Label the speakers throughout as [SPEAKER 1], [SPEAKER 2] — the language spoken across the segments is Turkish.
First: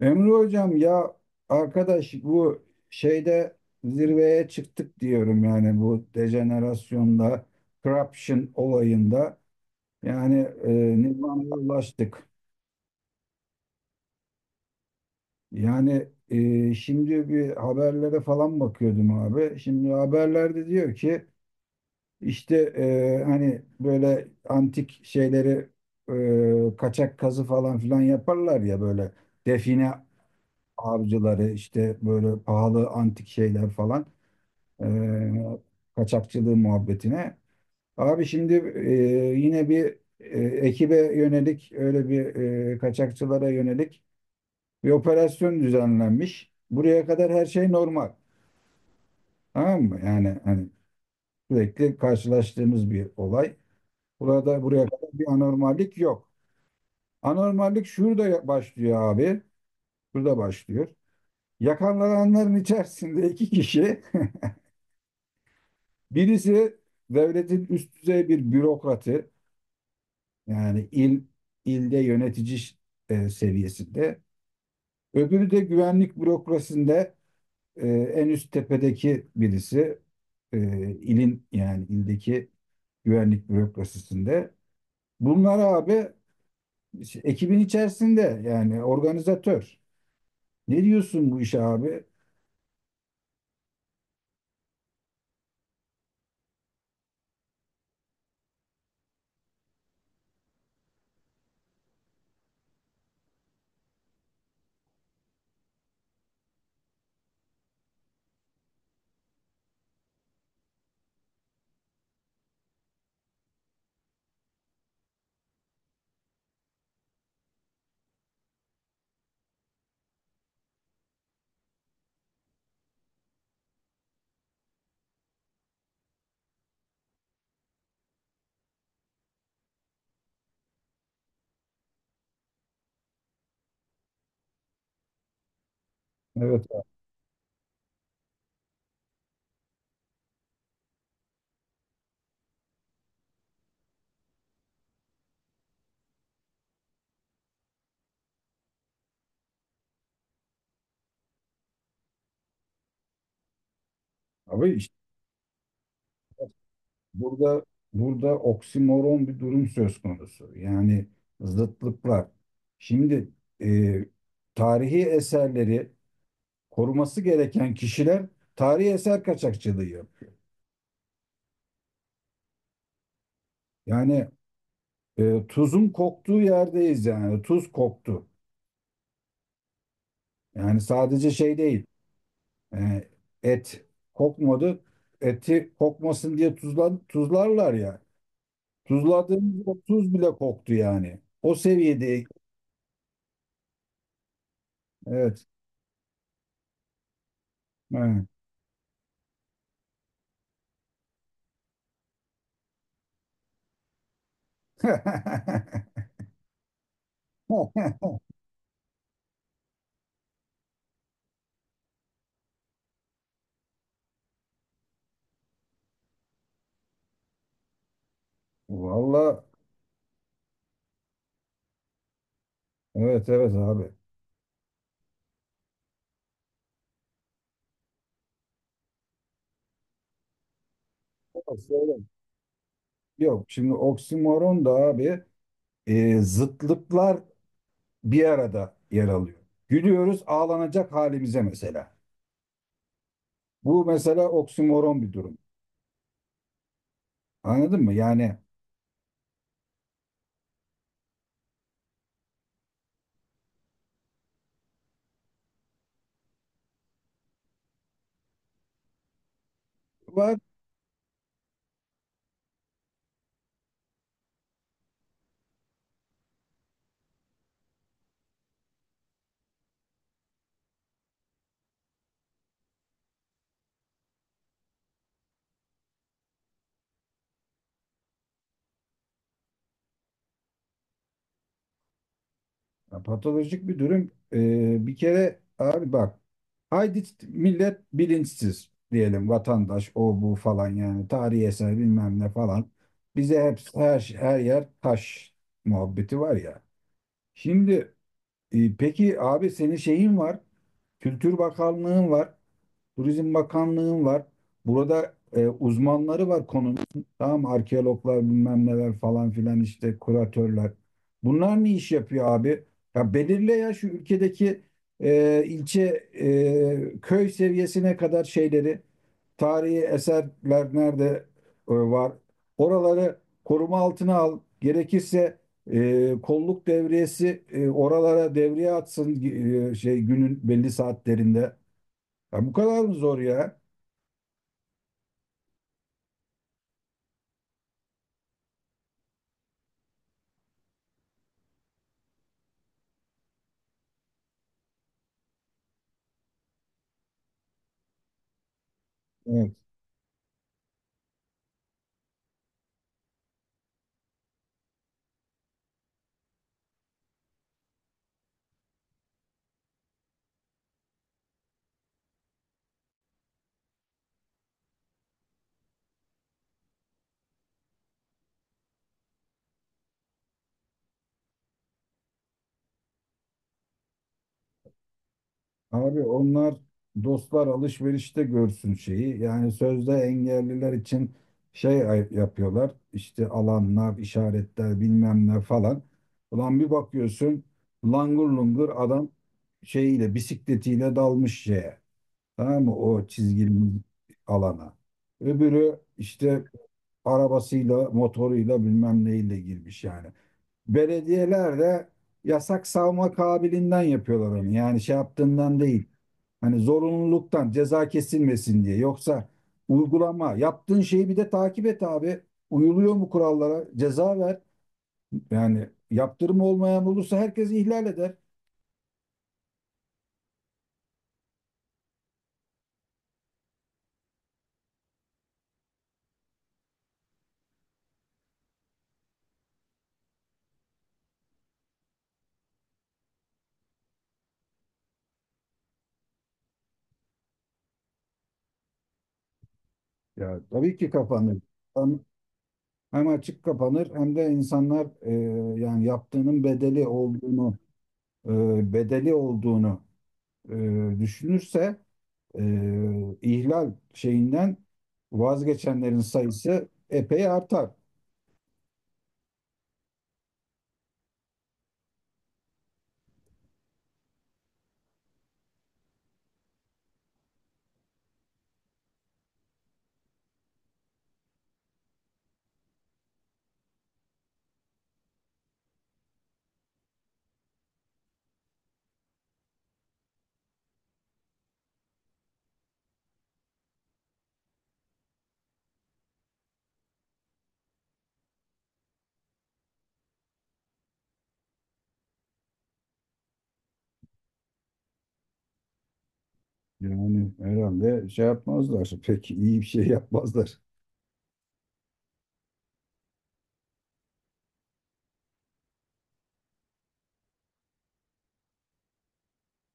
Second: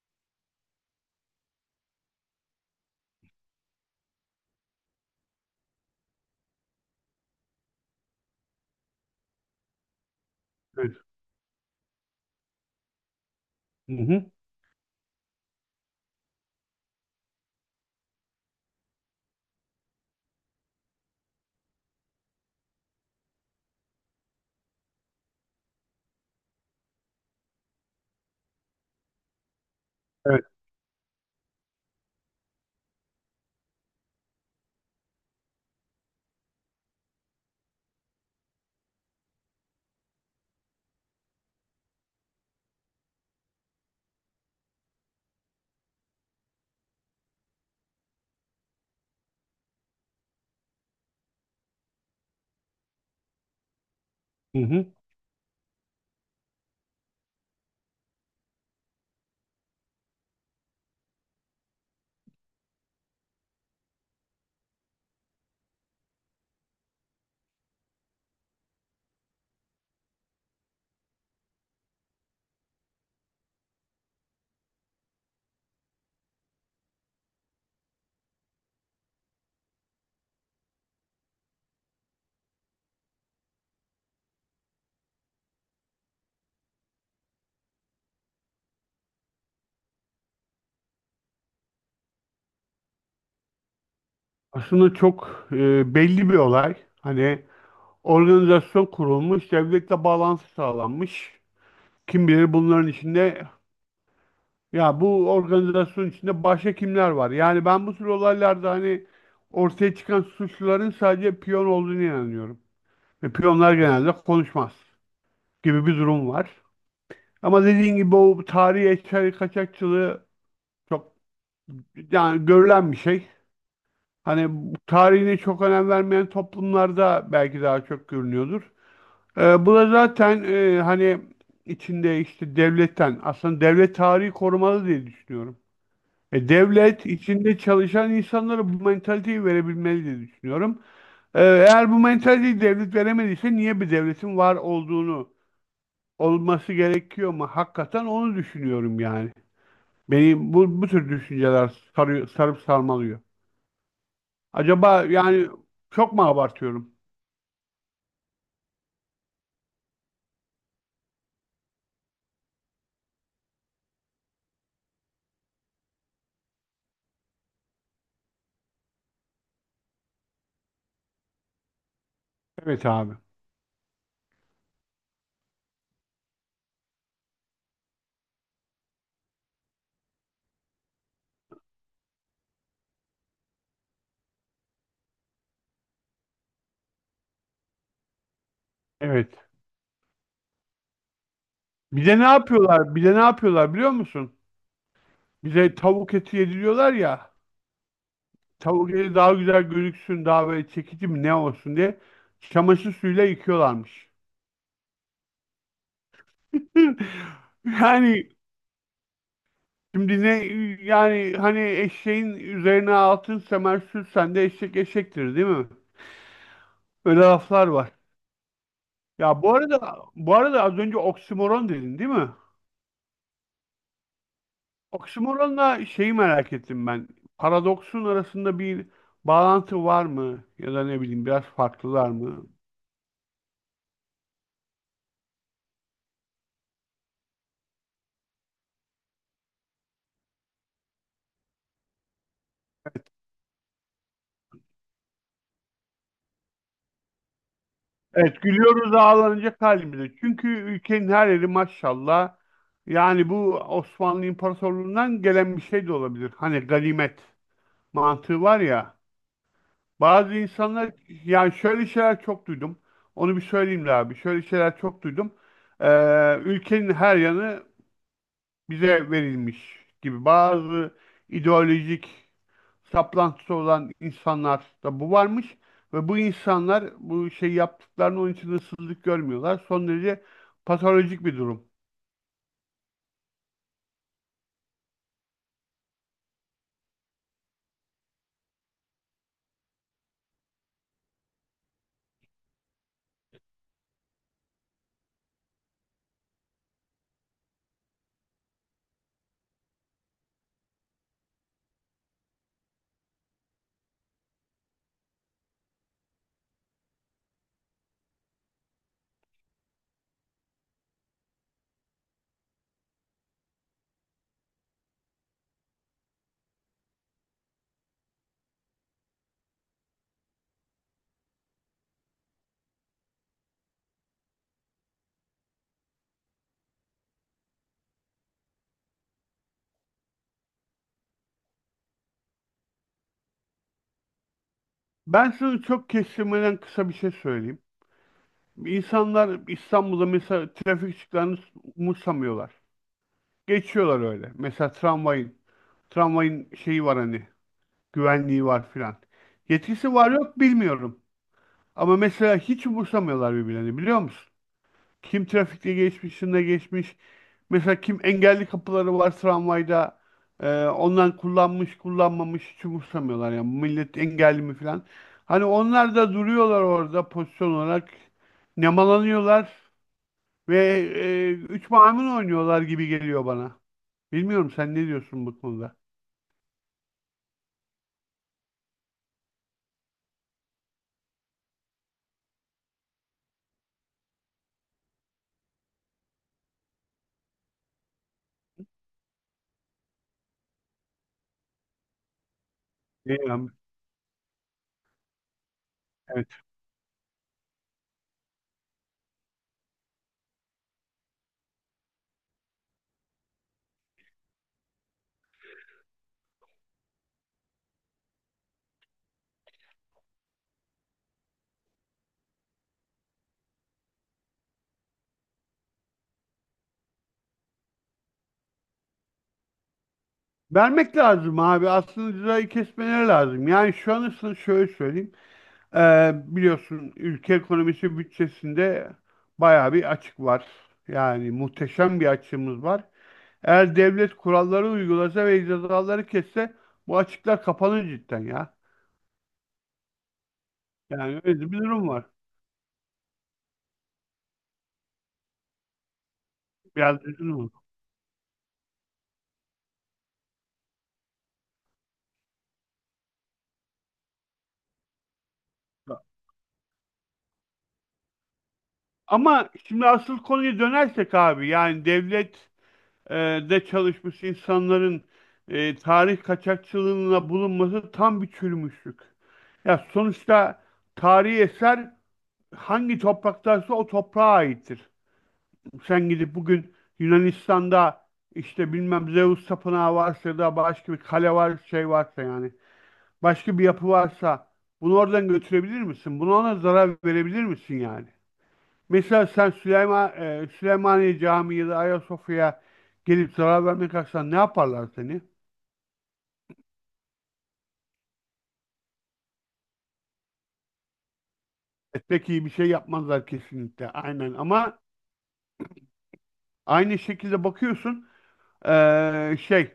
[SPEAKER 1] Emre hocam ya arkadaş bu şeyde zirveye çıktık diyorum yani bu dejenerasyonda, corruption olayında yani
[SPEAKER 2] Evet.
[SPEAKER 1] e, nirvana'ya ulaştık.
[SPEAKER 2] Hı hı.
[SPEAKER 1] Yani şimdi bir haberlere falan bakıyordum abi. Şimdi haberlerde diyor ki işte hani böyle antik şeyleri kaçak kazı falan filan yaparlar ya böyle define
[SPEAKER 2] Evet.
[SPEAKER 1] avcıları işte böyle pahalı antik şeyler falan. e, kaçakçılığı muhabbetine. Abi şimdi e, yine bir ekibe yönelik öyle bir kaçakçılara yönelik bir operasyon düzenlenmiş. Buraya kadar her şey normal. Tamam mı? Yani hani sürekli karşılaştığımız bir olay.
[SPEAKER 2] Hı
[SPEAKER 1] Burada buraya
[SPEAKER 2] hı.
[SPEAKER 1] kadar bir anormallik yok. Anormallik şurada başlıyor abi. Şurada başlıyor. Yakalananların içerisinde iki kişi. Birisi devletin üst düzey bir bürokratı. Yani ilde yönetici seviyesinde. Öbürü de güvenlik bürokrasisinde en üst tepedeki birisi e, ilin yani ildeki güvenlik bürokrasisinde. Bunlar abi işte ekibin içerisinde yani organizatör. Ne diyorsun bu işe abi?
[SPEAKER 2] Aslında çok belli bir olay. Hani organizasyon kurulmuş, devletle bağlantı sağlanmış. Kim bilir bunların içinde ya bu organizasyon içinde başka kimler var? Yani ben bu tür olaylarda hani ortaya çıkan suçluların sadece piyon olduğunu inanıyorum. Ve piyonlar genelde konuşmaz gibi bir durum var. Ama dediğin gibi o tarihi eser kaçakçılığı çok yani görülen bir şey. Hani tarihine çok önem vermeyen toplumlarda belki daha çok görünüyordur. Bu da zaten hani içinde işte devletten aslında devlet tarihi korumalı diye düşünüyorum.
[SPEAKER 1] Evet
[SPEAKER 2] Devlet içinde çalışan insanlara bu mentaliteyi verebilmeli diye düşünüyorum. Eğer bu mentaliteyi devlet veremediyse niye bir devletin var olduğunu olması gerekiyor mu? Hakikaten onu düşünüyorum yani. Beni bu tür düşünceler sarıyor, sarıp sarmalıyor.
[SPEAKER 1] abi işte
[SPEAKER 2] Acaba yani çok mu abartıyorum?
[SPEAKER 1] burada burada oksimoron bir durum söz konusu. Yani zıtlıklar. Şimdi e, tarihi eserleri koruması gereken kişiler tarihi eser kaçakçılığı yapıyor.
[SPEAKER 2] Evet abi.
[SPEAKER 1] Yani tuzun koktuğu yerdeyiz yani tuz koktu. Yani sadece şey değil e, et kokmadı eti kokmasın diye tuzlarlar ya.
[SPEAKER 2] Evet.
[SPEAKER 1] Tuzladığımız o tuz bile koktu yani. O
[SPEAKER 2] Bir de ne
[SPEAKER 1] seviyede
[SPEAKER 2] yapıyorlar? Bir de ne yapıyorlar biliyor musun?
[SPEAKER 1] evet.
[SPEAKER 2] Bize tavuk eti yediriyorlar ya.
[SPEAKER 1] Evet.
[SPEAKER 2] Tavuk eti daha güzel gözüksün, daha böyle çekici mi ne olsun diye çamaşır suyuyla yıkıyorlarmış. Yani şimdi ne yani hani eşeğin üzerine altın semer sürsen de eşek eşektir değil mi? Öyle laflar var.
[SPEAKER 1] Valla
[SPEAKER 2] Ya bu arada az önce oksimoron dedin değil mi?
[SPEAKER 1] evet evet abi.
[SPEAKER 2] Oksimoronla şeyi merak ettim ben. Paradoksun arasında bir bağlantı var mı? Ya da ne bileyim biraz
[SPEAKER 1] Ama söyle.
[SPEAKER 2] farklılar mı?
[SPEAKER 1] Yok şimdi oksimoron da abi zıtlıklar bir arada yer alıyor. Gülüyoruz ağlanacak halimize mesela. Bu mesela oksimoron bir durum. Anladın mı? Yani
[SPEAKER 2] Evet gülüyoruz ağlanacak halimize. Çünkü ülkenin her yeri maşallah. Yani bu Osmanlı İmparatorluğu'ndan gelen bir şey de olabilir. Hani ganimet mantığı var ya. Bazı
[SPEAKER 1] var
[SPEAKER 2] insanlar yani şöyle şeyler çok duydum. Onu bir söyleyeyim de abi. Şöyle şeyler çok duydum. Ülkenin her yanı bize verilmiş gibi bazı ideolojik saplantısı olan insanlarda bu varmış ve bu insanlar bu şey yaptıklarını onun için ıssızlık görmüyorlar. Son derece patolojik bir durum.
[SPEAKER 1] ya, patolojik bir durum. Bir kere abi bak, haydi millet bilinçsiz diyelim, vatandaş o bu falan yani tarihi eser bilmem ne falan. Bize hep her yer taş muhabbeti var ya. Şimdi peki abi senin şeyin var. Kültür Bakanlığın var. Turizm Bakanlığı'nın var. Burada uzmanları var konunun. Tamam mı? Arkeologlar bilmem neler falan filan işte kuratörler. Bunlar ne iş yapıyor abi? Ya belirle ya şu ülkedeki ilçe köy seviyesine kadar şeyleri, tarihi eserler nerede var? Oraları koruma altına al. Gerekirse kolluk devriyesi oralara devriye atsın şey, günün belli saatlerinde. Ya bu kadar mı zor ya?
[SPEAKER 2] Ben şunu çok kestirmeden kısa bir şey söyleyeyim. İnsanlar İstanbul'da mesela trafik ışıklarını umursamıyorlar. Geçiyorlar öyle. Mesela tramvayın şeyi var hani, güvenliği var filan.
[SPEAKER 1] Evet.
[SPEAKER 2] Yetkisi var yok bilmiyorum. Ama mesela hiç umursamıyorlar birbirlerini biliyor musun? Kim trafikte geçmiş, şunda geçmiş. Mesela kim engelli kapıları var tramvayda. Ondan kullanmış, kullanmamış hiç umursamıyorlar. Yani millet engelli mi falan. Hani onlar da duruyorlar orada pozisyon olarak. Nemalanıyorlar ve üç maymun oynuyorlar gibi geliyor bana. Bilmiyorum sen ne diyorsun bu konuda?
[SPEAKER 1] Abi onlar dostlar alışverişte görsün şeyi. Yani sözde engelliler için yapıyorlar. İşte alanlar, işaretler bilmem ne falan. Ulan bir bakıyorsun, langur lungur adam şeyiyle, bisikletiyle dalmış şeye. Tamam mı? O çizgili
[SPEAKER 2] Bilmiyorum.
[SPEAKER 1] alana. Öbürü
[SPEAKER 2] Evet.
[SPEAKER 1] işte arabasıyla, motoruyla bilmem neyle girmiş yani. Belediyeler de yasak savma kabiliğinden yapıyorlar onu. Yani şey yaptığından değil. Hani zorunluluktan ceza kesilmesin diye. Yoksa uygulama yaptığın şeyi bir de takip et abi. Uyuluyor mu kurallara? Ceza ver. Yani yaptırım olmayan olursa herkes ihlal eder.
[SPEAKER 2] Vermek lazım abi. Aslında cezayı kesmeleri lazım. Yani şu an şöyle söyleyeyim. Biliyorsun ülke ekonomisi bütçesinde bayağı bir açık var. Yani muhteşem bir açığımız var. Eğer devlet kuralları uygulasa ve cezaları kesse bu açıklar kapanır cidden ya.
[SPEAKER 1] Ya tabii ki
[SPEAKER 2] Yani
[SPEAKER 1] kapanır.
[SPEAKER 2] öyle bir durum
[SPEAKER 1] Hem
[SPEAKER 2] var.
[SPEAKER 1] hem açık kapanır hem de insanlar yani yaptığının bedeli
[SPEAKER 2] Biraz üzgünüm.
[SPEAKER 1] olduğunu e, bedeli olduğunu düşünürse ihlal şeyinden vazgeçenlerin sayısı epey artar.
[SPEAKER 2] Ama şimdi asıl konuya dönersek abi yani devlet e, de çalışmış insanların tarih kaçakçılığına bulunması tam bir çürümüşlük. Ya sonuçta tarihi eser hangi topraktaysa o toprağa aittir. Sen gidip bugün Yunanistan'da işte bilmem Zeus tapınağı varsa ya da başka bir kale var şey varsa yani başka bir yapı varsa bunu oradan götürebilir misin? Buna ona zarar verebilir misin yani? Mesela sen Süleymaniye Camii ya da Ayasofya'ya gelip zarar vermek kalksan ne yaparlar seni?
[SPEAKER 1] Yani herhalde şey yapmazlar. Pek iyi bir şey yapmazlar.
[SPEAKER 2] Pek iyi bir şey yapmazlar kesinlikle aynen ama aynı şekilde bakıyorsun e, şey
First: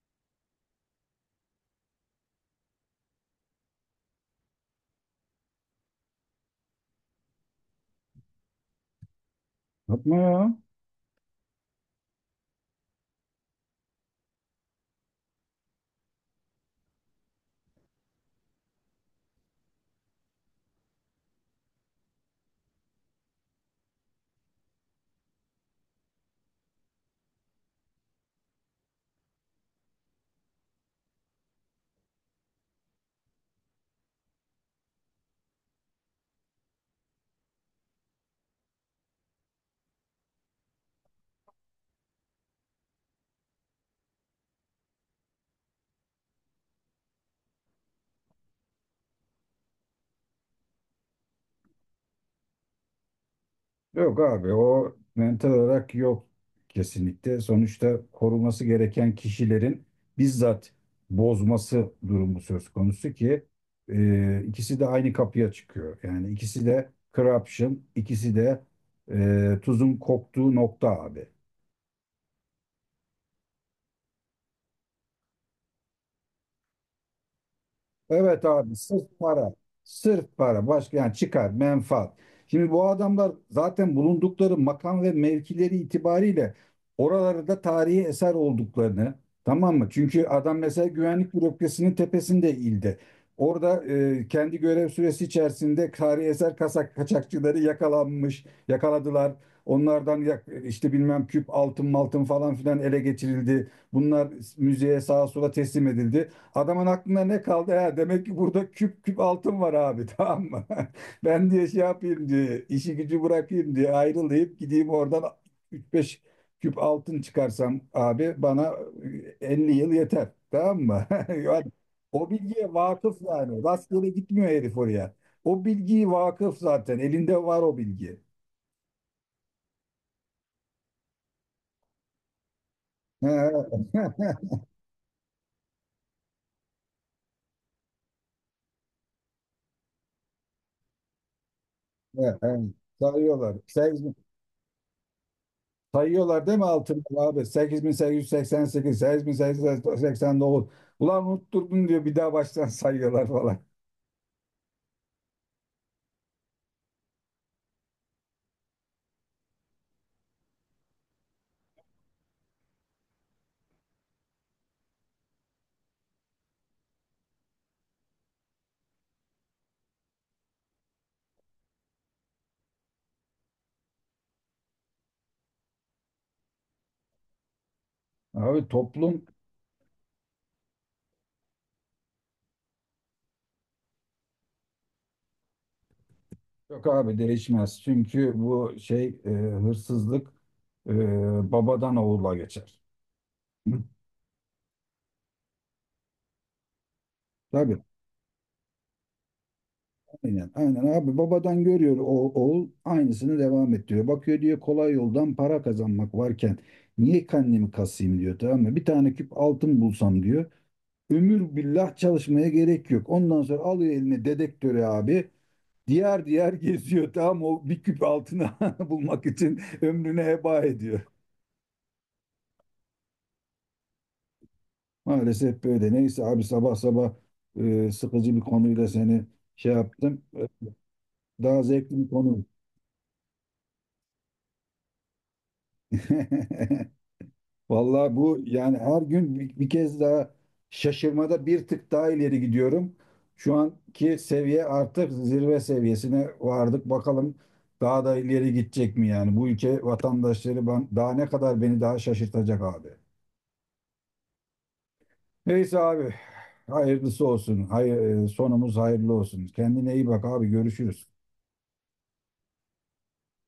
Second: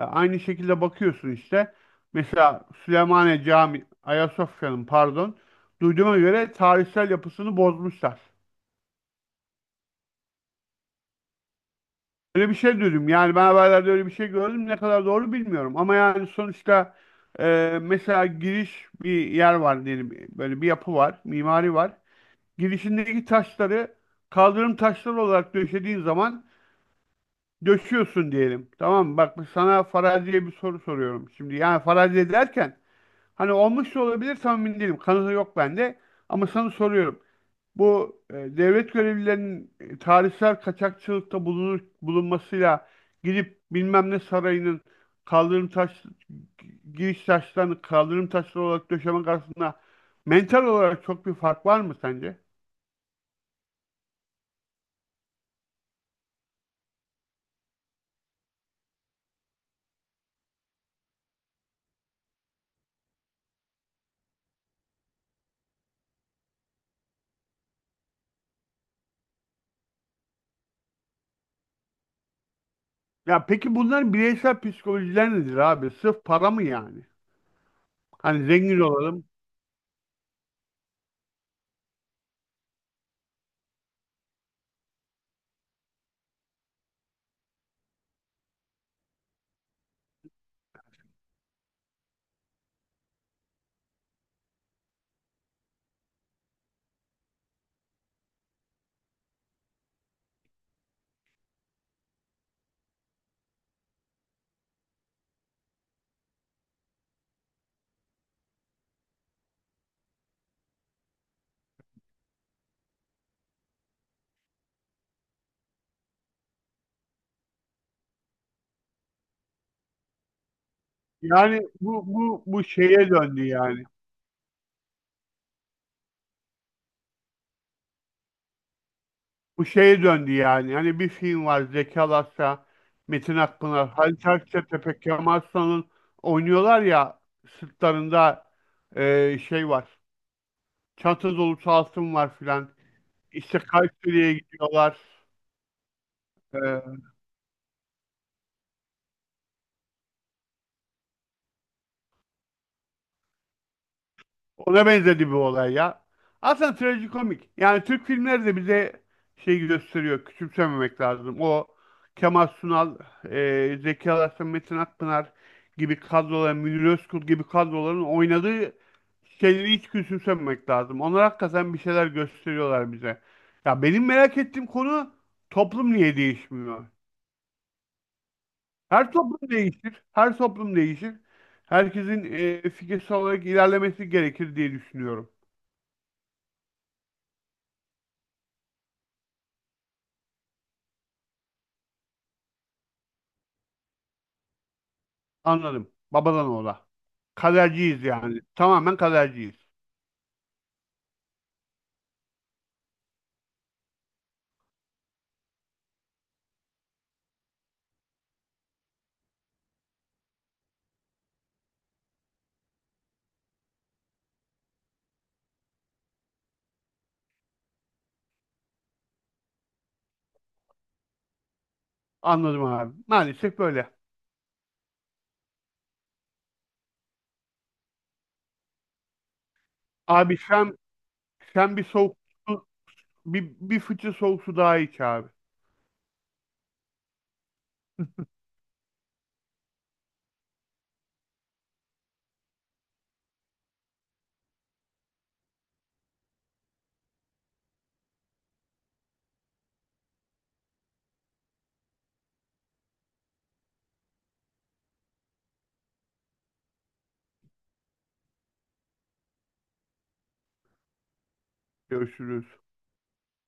[SPEAKER 2] E, Aynı şekilde bakıyorsun işte. Mesela Süleymaniye Cami Ayasofya'nın pardon, duyduğuma göre tarihsel yapısını bozmuşlar.
[SPEAKER 1] Yapma ya.
[SPEAKER 2] Öyle bir şey duydum. Yani ben haberlerde öyle bir şey gördüm. Ne kadar doğru bilmiyorum. Ama yani sonuçta mesela giriş bir yer var diyelim. Böyle bir yapı var, mimari var. Girişindeki taşları kaldırım taşları olarak döşediğin zaman döşüyorsun diyelim. Tamam mı? Bak sana faraziye bir soru soruyorum şimdi. Yani faraziye derken hani olmuş da olabilir tam emin değilim. Kanıtı yok bende. Ama sana soruyorum. Bu devlet görevlilerinin tarihsel kaçakçılıkta bulunmasıyla gidip bilmem ne sarayının kaldırım taş giriş taşlarını kaldırım taşları olarak döşemek arasında mental olarak çok bir fark var mı sence?
[SPEAKER 1] Yok abi o mental olarak yok kesinlikle. Sonuçta koruması gereken kişilerin bizzat bozması durumu söz konusu ki ikisi de aynı kapıya çıkıyor. Yani ikisi de corruption, ikisi de tuzun koktuğu nokta abi.
[SPEAKER 2] Ya peki bunların bireysel psikolojiler nedir abi? Sırf para mı yani?
[SPEAKER 1] Evet
[SPEAKER 2] Hani
[SPEAKER 1] abi
[SPEAKER 2] zengin
[SPEAKER 1] sırf
[SPEAKER 2] olalım.
[SPEAKER 1] para. Sırf para. Başka yani çıkar, menfaat. Şimdi bu adamlar zaten bulundukları makam ve mevkileri itibariyle oralarda tarihi eser olduklarını, tamam mı? Çünkü adam mesela güvenlik bürokrasinin tepesinde ildi. Orada kendi görev süresi içerisinde tarihi eser kaçakçıları yakalanmış, yakaladılar. Onlardan işte bilmem küp altın maltın falan filan ele geçirildi. Bunlar müzeye, sağa sola teslim edildi. Adamın aklına ne kaldı? Ha, demek ki burada küp küp altın var abi, tamam mı? Ben diye şey yapayım, diye işi gücü bırakayım, diye ayrılayıp gideyim oradan, üç beş küp altın çıkarsam abi bana 50 yıl yeter, tamam mı?
[SPEAKER 2] Yani
[SPEAKER 1] Yani
[SPEAKER 2] bu
[SPEAKER 1] o
[SPEAKER 2] bu bu
[SPEAKER 1] bilgiye
[SPEAKER 2] şeye
[SPEAKER 1] vakıf
[SPEAKER 2] döndü
[SPEAKER 1] yani.
[SPEAKER 2] yani.
[SPEAKER 1] Rastgele gitmiyor herif oraya. O bilgiyi vakıf zaten. Elinde var o bilgi.
[SPEAKER 2] Bu şeye döndü yani. Hani bir film var Zeki Alasya,
[SPEAKER 1] He,
[SPEAKER 2] Metin Akpınar, Halit
[SPEAKER 1] he,
[SPEAKER 2] Akçatepe, Kemal Sunal'ın oynuyorlar ya sırtlarında şey var. Çanta dolu altın
[SPEAKER 1] he. He,
[SPEAKER 2] var filan.
[SPEAKER 1] he. Sarıyorlar.
[SPEAKER 2] İşte Kayseri'ye gidiyorlar.
[SPEAKER 1] Sayıyorlar değil mi altını
[SPEAKER 2] E,
[SPEAKER 1] abi? Sekiz, sekiz, sekiz yüz seksen sekiz, sekiz bin, bin yüz, yüz seksen, seksen 8889. Ulan unutturdun diyor, bir daha baştan sayıyorlar falan.
[SPEAKER 2] Ona benzedi bir olay ya. Aslında trajikomik. Yani Türk filmleri de bize şey gösteriyor. Küçümsememek lazım. O Kemal Sunal, Zeki Alasya, Metin Akpınar gibi kadroların, Münir Özkul gibi kadroların oynadığı şeyleri hiç küçümsememek lazım. Onlar hakikaten bir şeyler gösteriyorlar bize. Ya benim merak ettiğim konu toplum niye değişmiyor?
[SPEAKER 1] Abi toplum,
[SPEAKER 2] Her toplum değişir. Herkesin fikirsel olarak ilerlemesi gerekir diye düşünüyorum.
[SPEAKER 1] yok abi değişmez. Çünkü bu şey hırsızlık babadan oğula geçer. Hı.
[SPEAKER 2] Anladım. Babadan oğula.
[SPEAKER 1] Tabii,
[SPEAKER 2] Kaderciyiz yani. Tamamen kaderciyiz.
[SPEAKER 1] aynen, aynen abi, babadan görüyor, oğul aynısını devam ettiriyor. Bakıyor diyor kolay yoldan para kazanmak varken niye kendimi kasayım diyor, tamam mı? Bir tane küp altın bulsam diyor. Ömür billah çalışmaya gerek yok. Ondan sonra alıyor eline dedektörü abi. Diğer geziyor, tamam o bir küp altını bulmak için ömrünü heba ediyor.
[SPEAKER 2] Anladım abi. Maalesef böyle.
[SPEAKER 1] Maalesef böyle. Neyse abi, sabah sabah sıkıcı bir konuyla seni şey yaptım.
[SPEAKER 2] Abi sen
[SPEAKER 1] Daha
[SPEAKER 2] sen bir
[SPEAKER 1] zevkli bir
[SPEAKER 2] soğuk
[SPEAKER 1] konu.
[SPEAKER 2] su, bir fıçı soğuk su daha iç abi.
[SPEAKER 1] Vallahi bu yani her gün bir kez daha şaşırmada bir tık daha ileri gidiyorum. Şu anki seviye, artık zirve seviyesine vardık. Bakalım daha da ileri gidecek mi yani? Bu ülke vatandaşları ben, daha ne kadar beni daha şaşırtacak abi. Neyse abi, hayırlısı olsun. Hayır, sonumuz hayırlı olsun. Kendine iyi bak abi, görüşürüz.
[SPEAKER 2] Görüşürüz.